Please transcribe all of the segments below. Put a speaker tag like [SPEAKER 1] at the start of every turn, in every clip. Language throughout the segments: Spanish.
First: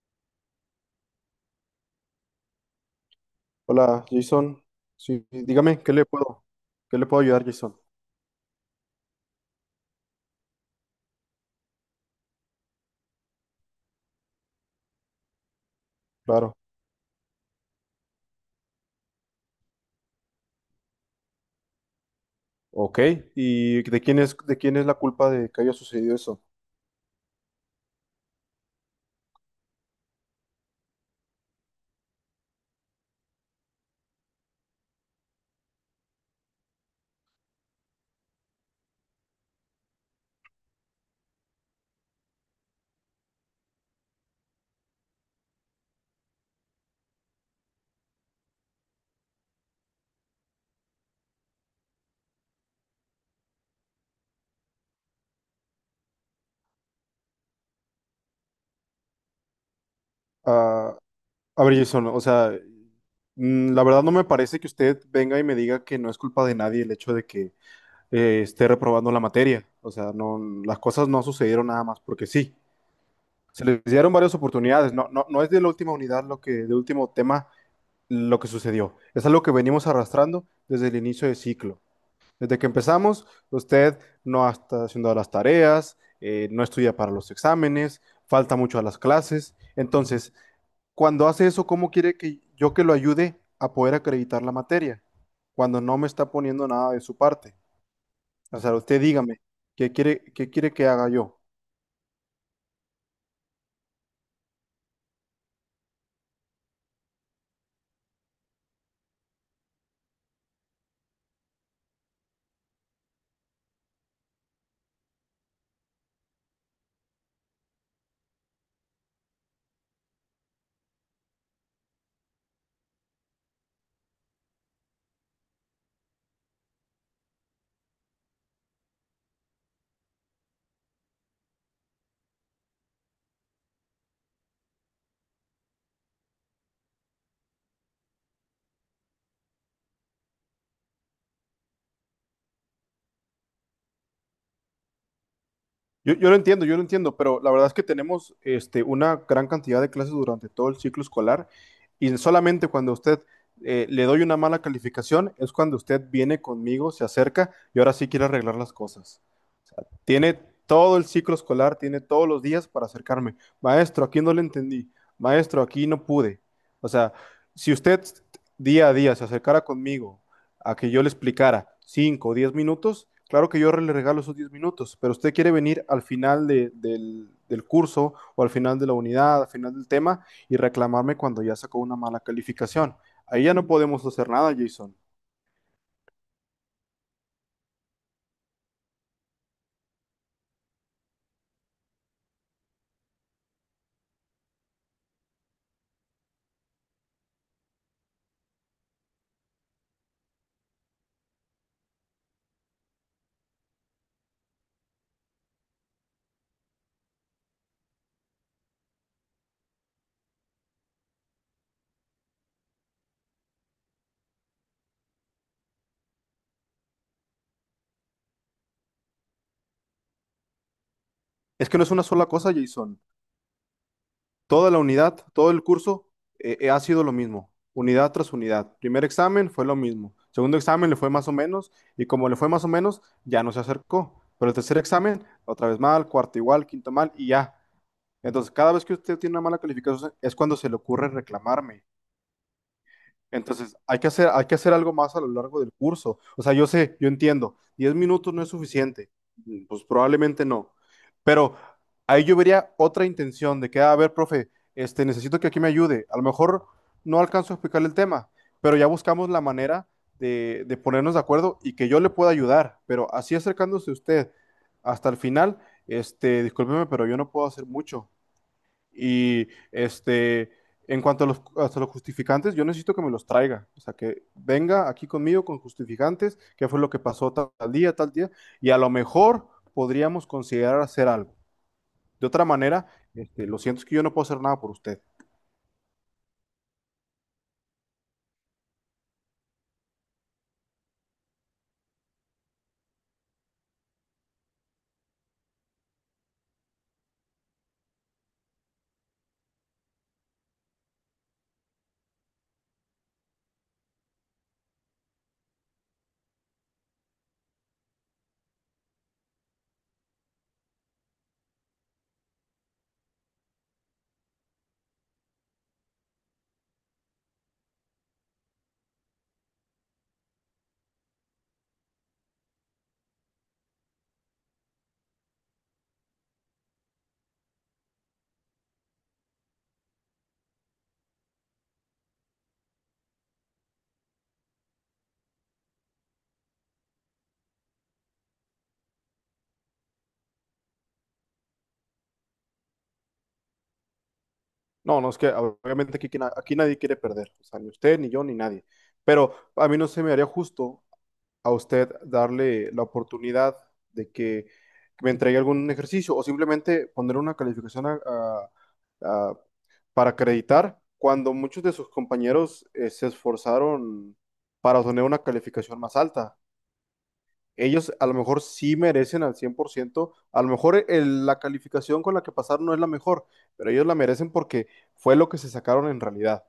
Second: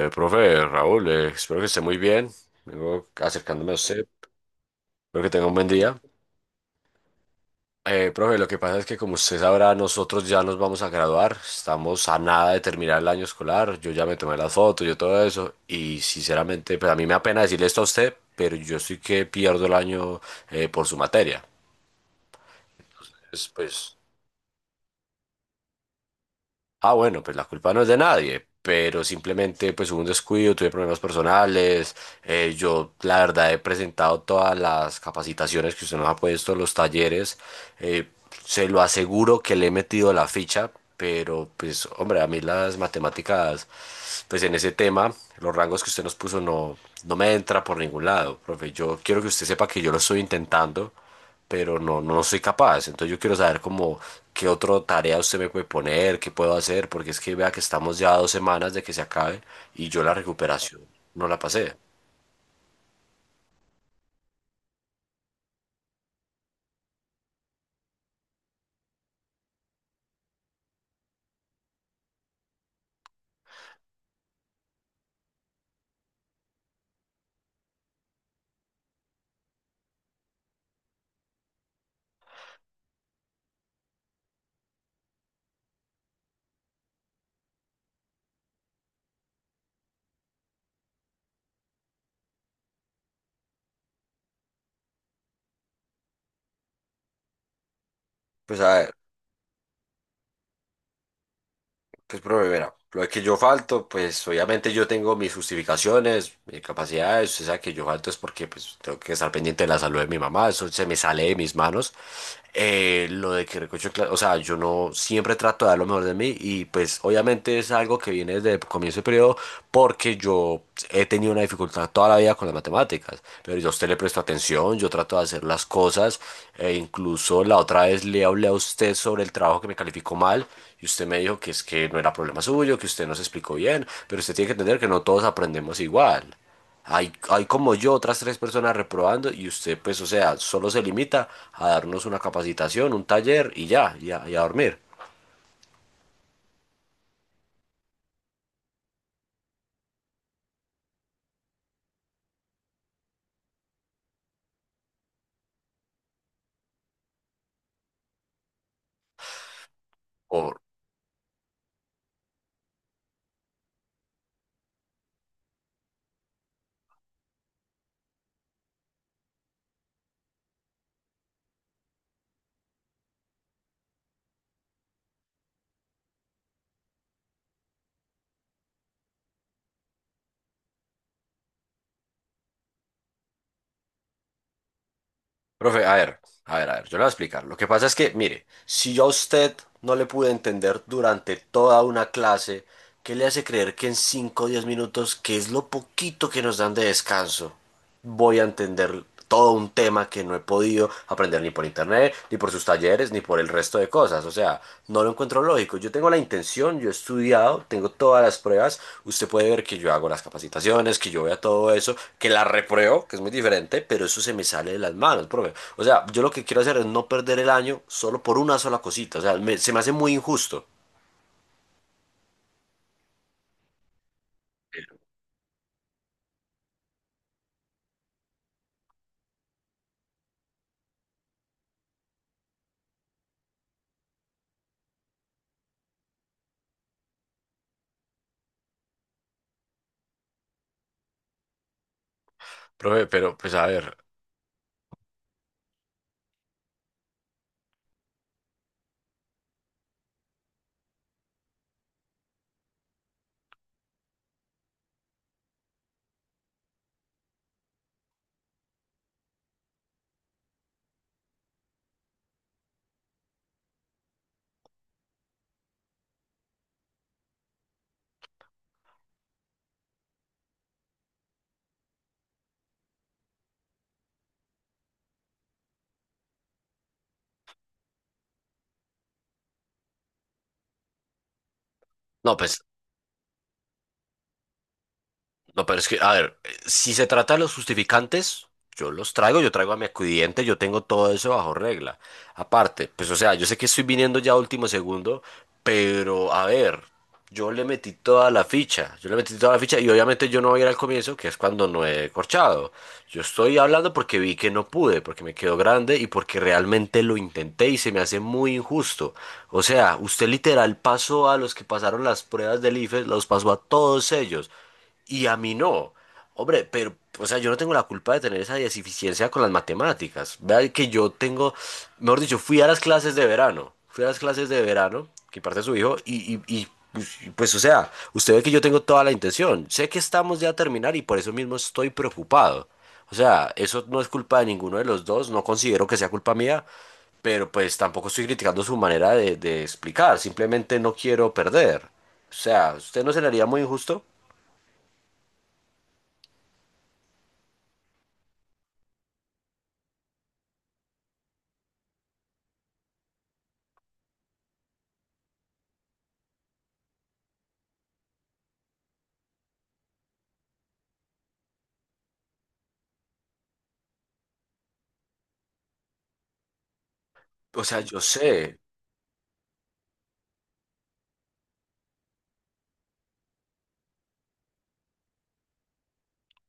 [SPEAKER 1] Profe Raúl, espero que esté muy bien. Vengo acercándome a
[SPEAKER 2] Hola,
[SPEAKER 1] usted.
[SPEAKER 2] Jason.
[SPEAKER 1] Espero
[SPEAKER 2] Sí,
[SPEAKER 1] que tenga un buen
[SPEAKER 2] dígame,
[SPEAKER 1] día.
[SPEAKER 2] qué le puedo ayudar, Jason?
[SPEAKER 1] Profe, lo que pasa es que como usted sabrá, nosotros ya nos vamos a graduar. Estamos a nada de terminar el año escolar. Yo ya me tomé las fotos, yo todo eso. Y
[SPEAKER 2] Claro.
[SPEAKER 1] sinceramente, pues a mí me da pena decirle esto a usted, pero yo sí que pierdo el año por su materia.
[SPEAKER 2] Ok.
[SPEAKER 1] Entonces,
[SPEAKER 2] ¿Y
[SPEAKER 1] Pues,
[SPEAKER 2] de quién es la culpa de que haya sucedido eso?
[SPEAKER 1] Ah, bueno, pues la culpa no es de nadie, pero simplemente pues hubo un descuido, tuve problemas personales, yo la verdad he presentado todas las capacitaciones que usted nos ha puesto, los talleres, eh, se lo aseguro que le he metido la ficha, pero pues hombre, a mí las matemáticas, pues en ese tema, los rangos que usted nos puso no, no me entra por ningún lado, profe, yo quiero que usted sepa que yo lo estoy intentando, pero no, no soy capaz. Entonces yo quiero saber como qué otra tarea usted me puede poner, qué puedo hacer, porque es que vea que estamos ya a dos semanas de que se acabe y yo la recuperación
[SPEAKER 2] Ah,
[SPEAKER 1] no la
[SPEAKER 2] a ver,
[SPEAKER 1] pasé.
[SPEAKER 2] Jason, o sea, la verdad no me parece que usted venga y me diga que no es culpa de nadie el hecho de que esté reprobando la materia. O sea, no, las cosas no sucedieron nada más porque sí. Se les dieron varias oportunidades. No, no, no es de la última unidad del último tema lo que sucedió. Es algo que venimos arrastrando desde el inicio del ciclo. Desde que empezamos, usted no está haciendo las tareas, no estudia para los exámenes, falta mucho a las clases. Entonces, cuando hace eso, ¿cómo quiere que yo que lo ayude a poder acreditar la materia? Cuando no me está poniendo nada de su parte. O
[SPEAKER 1] Pues a
[SPEAKER 2] sea,
[SPEAKER 1] ver,
[SPEAKER 2] usted dígame, qué quiere que haga yo?
[SPEAKER 1] pues profe, verá, lo de que yo falto, pues obviamente yo tengo mis justificaciones, mis capacidades, usted sabe que yo falto es porque pues tengo que estar pendiente de la salud de mi mamá, eso se me sale de mis manos. Lo de que recocho, o sea, yo no siempre trato de dar lo mejor de mí y pues obviamente es algo que viene desde el comienzo del periodo porque yo he tenido una dificultad toda la vida con las matemáticas, pero yo a usted le presto atención, yo trato de hacer las cosas, e incluso la otra vez le hablé a usted sobre el trabajo que me calificó mal y usted me dijo que es que no era problema suyo, que usted no se explicó bien, pero usted tiene que entender que no todos aprendemos igual. Hay como yo otras tres personas reprobando y usted pues o sea, solo se limita a darnos una capacitación, un taller y ya, y a dormir.
[SPEAKER 2] Yo lo entiendo, yo lo entiendo, pero la verdad es que tenemos una gran cantidad de clases durante todo el ciclo escolar y solamente cuando usted le doy una mala calificación es cuando usted viene conmigo, se acerca y ahora sí quiere arreglar las cosas. O sea, tiene todo el ciclo escolar, tiene todos los días para acercarme. Maestro, aquí no le entendí. Maestro, aquí no pude. O sea, si usted día a día se acercara conmigo a que yo le explicara 5 o 10 minutos, claro que yo le regalo esos 10 minutos, pero usted quiere venir al final del curso o al final de la unidad, al final del tema y reclamarme cuando ya sacó una mala calificación. Ahí ya no podemos hacer nada, Jason.
[SPEAKER 1] Profe, a ver, a ver, a ver, yo le voy a explicar. Lo que pasa es que, mire, si yo a usted no le pude entender durante toda una clase, ¿qué le hace creer que en 5 o 10 minutos, que es lo poquito que nos dan de descanso, voy a entender todo un tema que no he podido aprender ni por internet, ni por sus talleres, ni por el resto de cosas? O sea, no lo encuentro lógico. Yo tengo la intención, yo he estudiado, tengo todas las pruebas. Usted puede ver que yo hago las capacitaciones, que yo vea todo eso, que la repruebo, que es muy diferente, pero eso se me sale de las manos, profe. O sea, yo lo que quiero hacer es no perder el año solo por una sola cosita. O sea, se me hace muy injusto.
[SPEAKER 2] Es que no es una sola cosa, Jason. Toda la unidad, todo el curso ha sido lo mismo, unidad tras unidad. Primer examen fue lo mismo, segundo examen le fue más o menos y como le fue más o menos, ya no se acercó. Pero el tercer examen, otra vez mal, cuarto igual, quinto mal y ya. Entonces, cada vez que usted tiene una mala calificación es cuando se le ocurre reclamarme.
[SPEAKER 1] Profe, pero pues a
[SPEAKER 2] Entonces,
[SPEAKER 1] ver,
[SPEAKER 2] hay que hacer algo más a lo largo del curso. O sea, yo sé, yo entiendo, 10 minutos no es suficiente. Pues probablemente no. Pero ahí yo vería otra intención de que, "Ah, a ver, profe, necesito que aquí me ayude. A lo mejor no alcanzo a explicarle el tema, pero ya buscamos la manera de ponernos de acuerdo y que yo le pueda ayudar. Pero así acercándose usted hasta el final, discúlpeme, pero yo no puedo hacer mucho. Y en cuanto a hasta los justificantes, yo necesito que me los traiga. O sea, que venga aquí conmigo con justificantes, qué fue lo que pasó tal, tal día, y a lo mejor podríamos considerar hacer algo. De
[SPEAKER 1] no,
[SPEAKER 2] otra
[SPEAKER 1] pues
[SPEAKER 2] manera, lo siento, es que yo no puedo hacer nada por usted.
[SPEAKER 1] no, pero es que, a ver, si se trata de los justificantes, yo los traigo, yo traigo a mi acudiente, yo tengo todo eso bajo regla. Aparte, pues o sea, yo sé que estoy viniendo ya a último segundo, pero a ver, yo le metí toda la ficha y obviamente yo no voy a ir al comienzo, que es cuando no he corchado. Yo estoy hablando porque vi que no pude, porque me quedó grande y porque realmente lo intenté y se me hace muy injusto. O sea, usted literal pasó a los que pasaron las pruebas del IFES, los pasó a todos ellos y a mí no. Hombre, pero, o sea, yo no tengo la culpa de tener esa deficiencia con las matemáticas. Vea que yo tengo, mejor dicho, fui a las clases de verano, que parte su hijo, o sea, usted ve que yo tengo toda la intención. Sé que estamos ya a terminar y por eso mismo estoy preocupado. O sea, eso no es culpa de ninguno de los dos, no considero que sea culpa mía, pero pues tampoco estoy criticando su manera de explicar, simplemente no quiero perder. O sea, ¿usted no se le haría muy injusto?
[SPEAKER 2] No, no, es que obviamente aquí nadie quiere perder. O sea, ni usted, ni yo, ni nadie. Pero a mí no se me haría justo a usted darle la oportunidad de que me entregue algún ejercicio o simplemente poner una calificación a- para acreditar cuando muchos de sus compañeros se esforzaron para obtener una calificación más alta.
[SPEAKER 1] O sea,
[SPEAKER 2] Ellos
[SPEAKER 1] yo
[SPEAKER 2] a lo mejor
[SPEAKER 1] sé,
[SPEAKER 2] sí merecen al 100% a lo mejor la calificación con la que pasaron no es la mejor, pero ellos la merecen porque fue lo que se sacaron en realidad.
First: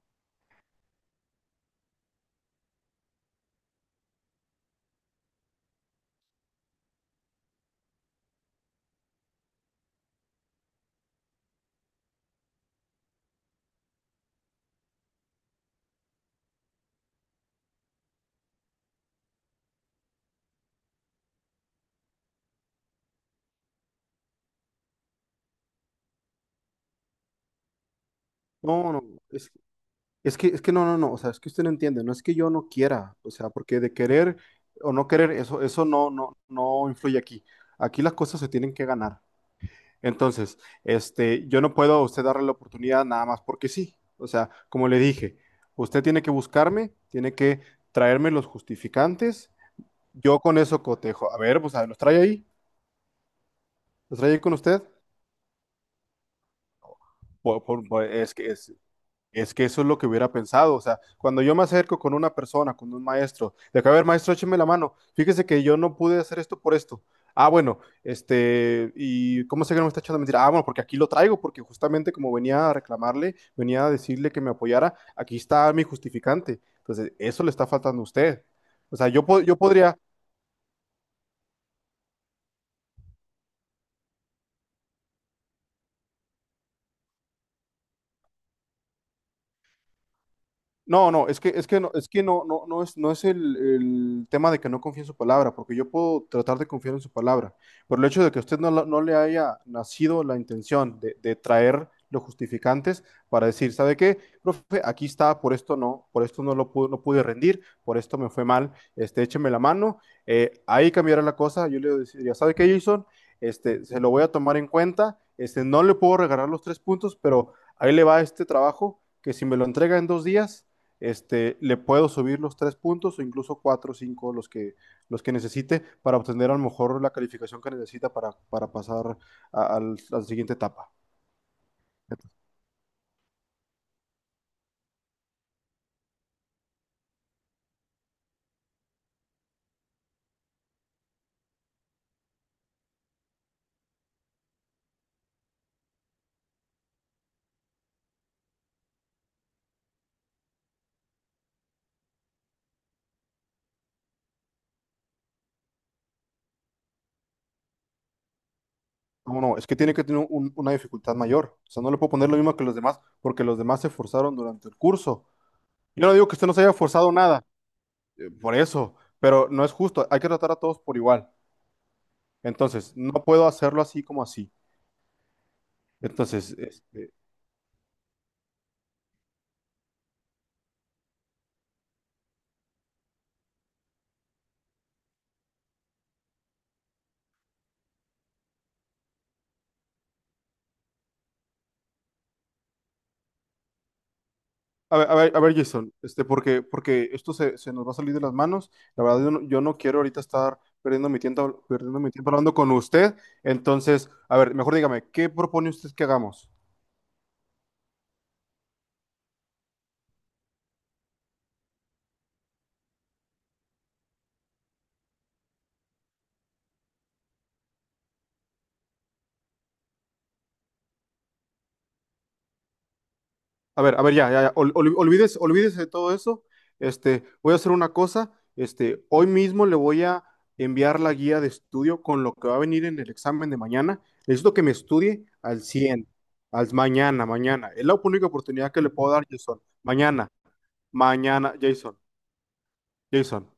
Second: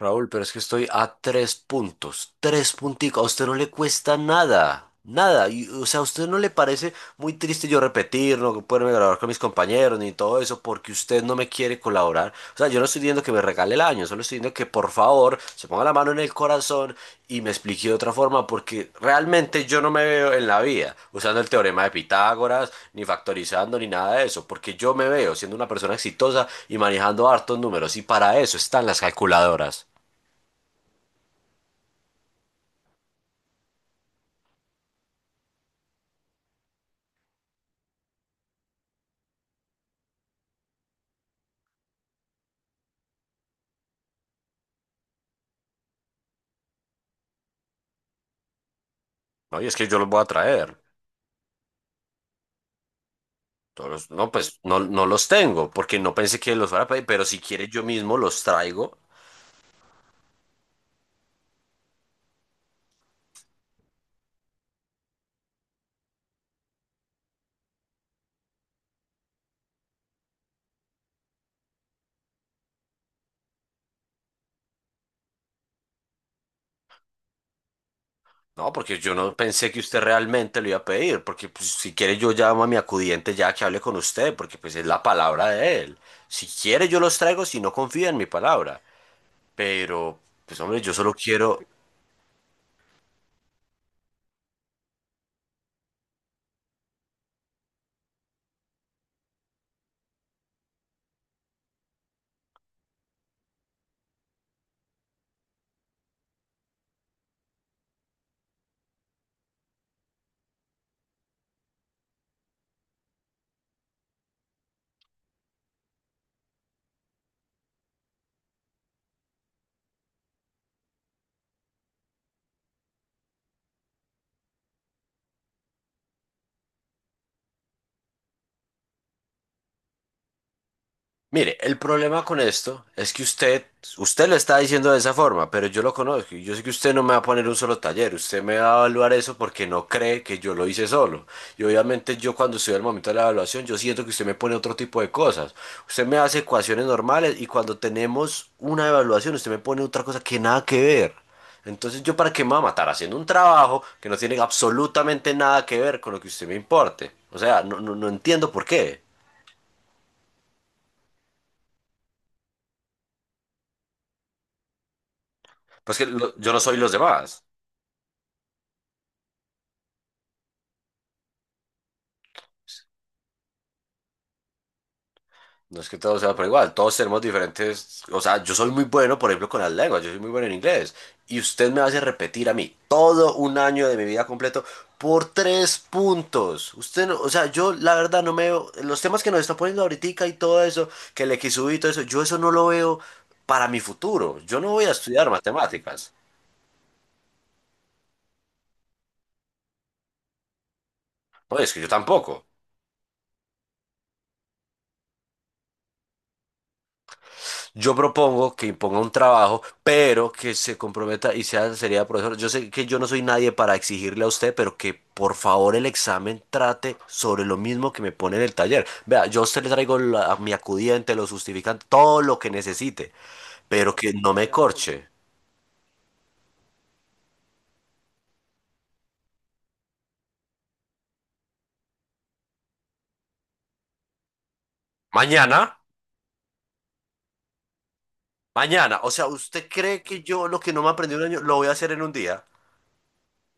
[SPEAKER 1] Raúl, pero es que estoy a tres puntos, tres punticos, a usted no le cuesta nada, nada, y, o sea, ¿a usted no le parece muy triste yo repetir, no poderme grabar con mis compañeros ni todo eso, porque usted no me quiere colaborar? O sea, yo no estoy diciendo que me regale el año, solo estoy diciendo que por favor se ponga la mano en el corazón y me explique de otra forma, porque realmente yo no me veo en la vida usando el teorema de Pitágoras, ni factorizando, ni nada de eso, porque yo me veo siendo una persona exitosa y manejando hartos números, y para eso están
[SPEAKER 2] No,
[SPEAKER 1] las
[SPEAKER 2] no, es
[SPEAKER 1] calculadoras.
[SPEAKER 2] es que no, no, no, o sea, es que usted no entiende, no es que yo no quiera, o sea, porque de querer o no querer, eso no, no, no influye aquí. Aquí las cosas se tienen que ganar. Entonces, yo no puedo a usted darle la oportunidad nada más porque sí. O sea, como le dije, usted tiene que buscarme, tiene que traerme los justificantes,
[SPEAKER 1] No, y es que yo los voy a
[SPEAKER 2] yo con
[SPEAKER 1] traer.
[SPEAKER 2] eso cotejo. A ver, pues a ver, los
[SPEAKER 1] No,
[SPEAKER 2] trae ahí con
[SPEAKER 1] pues no,
[SPEAKER 2] usted.
[SPEAKER 1] no los tengo, porque no pensé que los fuera a pedir, pero si
[SPEAKER 2] Por-
[SPEAKER 1] quiere yo
[SPEAKER 2] por- por-
[SPEAKER 1] mismo
[SPEAKER 2] es
[SPEAKER 1] los
[SPEAKER 2] que es,
[SPEAKER 1] traigo.
[SPEAKER 2] Es que eso es lo que hubiera pensado. O sea, cuando yo me acerco con una persona, con un maestro, de acá, a ver, maestro, écheme la mano. Fíjese que yo no pude hacer esto por esto. Ah, bueno, ¿y cómo sé que no me está echando mentira? Ah, bueno, porque aquí lo traigo, porque justamente como venía a reclamarle, venía a decirle que me apoyara, aquí está mi justificante. Entonces, eso le está faltando a usted.
[SPEAKER 1] No,
[SPEAKER 2] O
[SPEAKER 1] porque
[SPEAKER 2] sea,
[SPEAKER 1] yo
[SPEAKER 2] yo,
[SPEAKER 1] no
[SPEAKER 2] po- yo
[SPEAKER 1] pensé que
[SPEAKER 2] podría.
[SPEAKER 1] usted realmente lo iba a pedir, porque pues, si quiere yo llamo a mi acudiente ya que hable con usted, porque pues es la palabra de él. Si quiere yo los traigo, si no confía en mi palabra. Pero, pues hombre, yo
[SPEAKER 2] No,
[SPEAKER 1] solo
[SPEAKER 2] no, es que,
[SPEAKER 1] quiero,
[SPEAKER 2] es que no, no es el tema de que no confíe en su palabra, porque yo puedo tratar de confiar en su palabra, pero el hecho de que usted no, no le haya nacido la intención de traer los justificantes para decir, ¿sabe qué? Profe, aquí está, por esto no lo pude, no pude rendir, por esto me fue mal, écheme la mano, ahí cambiará la cosa, yo le diría, ¿sabe qué, Jason? Se lo voy a tomar en cuenta, no le puedo regalar los 3 puntos, pero ahí le va este trabajo, que si me lo entrega en 2 días le puedo subir los 3 puntos o incluso cuatro o cinco los que necesite para obtener a lo mejor la calificación que necesita para pasar a la siguiente etapa.
[SPEAKER 1] mire, el problema con esto es que usted lo está diciendo de esa forma, pero yo lo conozco y yo sé que usted no me va a poner un solo taller, usted me va a evaluar eso porque no cree que yo lo hice solo. Y obviamente yo cuando estoy al momento de la evaluación, yo siento que usted me pone otro tipo de cosas. Usted me hace ecuaciones normales y cuando tenemos una evaluación, usted me pone otra cosa que nada que ver. Entonces yo para qué me va a matar haciendo un trabajo que no tiene absolutamente nada que ver con lo que usted me importe. O sea, no, no, no entiendo por qué.
[SPEAKER 2] No, no, es que tiene que tener una dificultad mayor. O sea, no le puedo poner lo mismo que los demás porque los demás se esforzaron durante el curso. Yo no digo que usted
[SPEAKER 1] Yo
[SPEAKER 2] no
[SPEAKER 1] no
[SPEAKER 2] se haya
[SPEAKER 1] soy los
[SPEAKER 2] forzado
[SPEAKER 1] demás.
[SPEAKER 2] nada, por eso, pero no es justo. Hay que tratar a todos por igual. Entonces, no puedo hacerlo así como así.
[SPEAKER 1] No es que todos sean por
[SPEAKER 2] Entonces,
[SPEAKER 1] igual, todos tenemos diferentes, o sea, yo soy muy bueno, por ejemplo, con las lenguas, yo soy muy bueno en inglés, y usted me hace repetir a mí todo un año de mi vida completo por tres puntos. Usted no, o sea, yo la verdad no me veo, los temas que nos está poniendo ahorita y todo eso, que el XU y todo eso, yo eso no lo veo para mi futuro. Yo no voy a
[SPEAKER 2] a ver, a
[SPEAKER 1] estudiar
[SPEAKER 2] ver, a ver, Jason,
[SPEAKER 1] matemáticas.
[SPEAKER 2] porque esto se nos va a salir de las manos. La verdad, yo no quiero ahorita estar
[SPEAKER 1] No, es que yo
[SPEAKER 2] perdiendo mi tiempo
[SPEAKER 1] tampoco.
[SPEAKER 2] hablando con usted. Entonces, a ver, mejor dígame, ¿qué propone usted que hagamos?
[SPEAKER 1] Yo propongo que imponga un trabajo, pero que se comprometa y sea seriedad, profesor. Yo sé que yo no soy nadie para exigirle a usted, pero que por favor el examen trate sobre lo mismo que me pone en el taller. Vea, yo a usted le traigo mi acudiente, lo justificante, todo lo que necesite, pero
[SPEAKER 2] A
[SPEAKER 1] que
[SPEAKER 2] ver, ya,
[SPEAKER 1] no
[SPEAKER 2] ya,
[SPEAKER 1] me
[SPEAKER 2] ya, ol- ol-
[SPEAKER 1] corche.
[SPEAKER 2] olvídese, olvídese de todo eso. Voy a hacer una cosa. Hoy mismo le voy a enviar la guía de estudio con lo que va a venir en el examen de mañana. Necesito que me estudie
[SPEAKER 1] Mañana,
[SPEAKER 2] al 100%. Al mañana, mañana. Es la única oportunidad que le
[SPEAKER 1] mañana. O
[SPEAKER 2] puedo dar,
[SPEAKER 1] sea,
[SPEAKER 2] Jason.
[SPEAKER 1] ¿usted cree que
[SPEAKER 2] Mañana,
[SPEAKER 1] yo lo que no me aprendí un año
[SPEAKER 2] mañana,
[SPEAKER 1] lo voy a hacer
[SPEAKER 2] Jason.
[SPEAKER 1] en un día?
[SPEAKER 2] Jason,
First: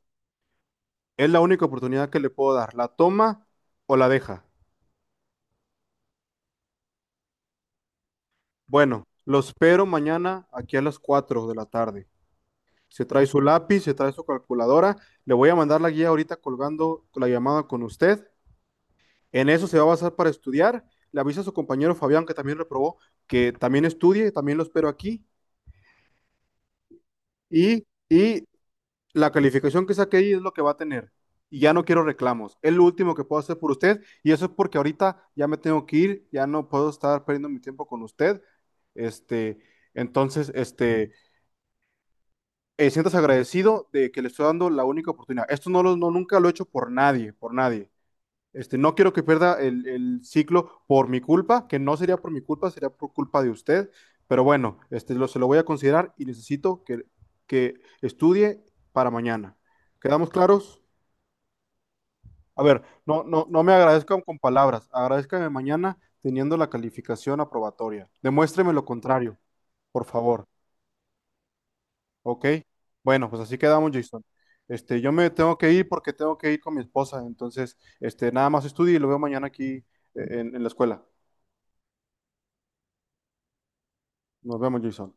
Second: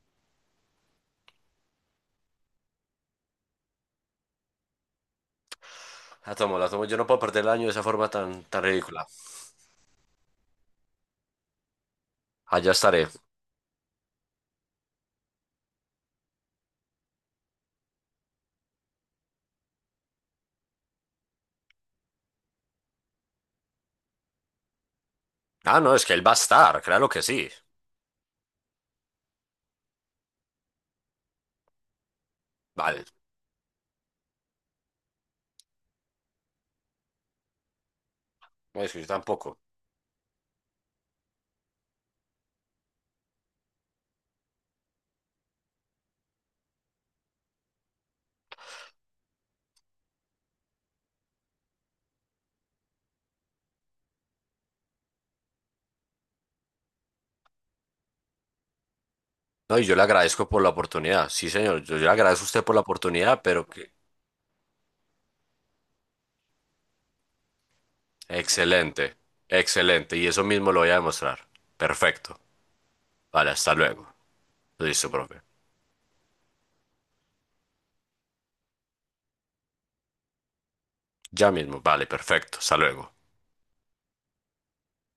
[SPEAKER 2] es la única oportunidad que le puedo dar. ¿La toma o la deja?
[SPEAKER 1] La tomo, la tomo. Yo no puedo perder el año de esa forma tan, tan
[SPEAKER 2] Bueno,
[SPEAKER 1] ridícula.
[SPEAKER 2] lo espero mañana aquí a las 4 de la tarde.
[SPEAKER 1] Allá
[SPEAKER 2] Se
[SPEAKER 1] estaré.
[SPEAKER 2] trae su lápiz, se trae su calculadora. Le voy a mandar la guía ahorita colgando la llamada con usted. En eso se va a basar para estudiar. Le avisa a su compañero Fabián, que también reprobó, que también estudie, también lo espero aquí.
[SPEAKER 1] Ah, no, es que él va a estar, claro que sí.
[SPEAKER 2] Y la calificación que saque ahí es lo que va a tener. Y ya no quiero reclamos. Es lo
[SPEAKER 1] Vale.
[SPEAKER 2] último que puedo hacer por usted. Y eso es porque ahorita ya me tengo que ir, ya no puedo estar perdiendo mi tiempo con usted.
[SPEAKER 1] No, es que yo tampoco.
[SPEAKER 2] Este, entonces, sientas agradecido de que le estoy dando la única oportunidad. Esto no lo, no, nunca lo he hecho por nadie, por nadie. No quiero que pierda el ciclo por mi culpa, que no sería por mi culpa, sería por culpa de usted. Pero bueno, se lo voy a considerar y necesito que estudie para mañana.
[SPEAKER 1] No, y yo le
[SPEAKER 2] ¿Quedamos
[SPEAKER 1] agradezco por la
[SPEAKER 2] claros?
[SPEAKER 1] oportunidad. Sí, señor, yo le agradezco a
[SPEAKER 2] A
[SPEAKER 1] usted por la
[SPEAKER 2] ver, no,
[SPEAKER 1] oportunidad,
[SPEAKER 2] no, no
[SPEAKER 1] pero
[SPEAKER 2] me
[SPEAKER 1] que...
[SPEAKER 2] agradezcan con palabras, agradezcanme mañana teniendo la calificación aprobatoria. Demuéstreme lo
[SPEAKER 1] Excelente,
[SPEAKER 2] contrario, por
[SPEAKER 1] excelente. Y eso
[SPEAKER 2] favor.
[SPEAKER 1] mismo lo voy a demostrar. Perfecto.
[SPEAKER 2] ¿Ok? Bueno, pues
[SPEAKER 1] Vale,
[SPEAKER 2] así
[SPEAKER 1] hasta
[SPEAKER 2] quedamos,
[SPEAKER 1] luego.
[SPEAKER 2] Jason. Este,
[SPEAKER 1] Listo,
[SPEAKER 2] yo me
[SPEAKER 1] profe.
[SPEAKER 2] tengo que ir porque tengo que ir con mi esposa, entonces, nada más estudie y lo veo mañana aquí en la escuela.
[SPEAKER 1] Ya mismo, vale, perfecto. Hasta luego.
[SPEAKER 2] Nos vemos, Jason.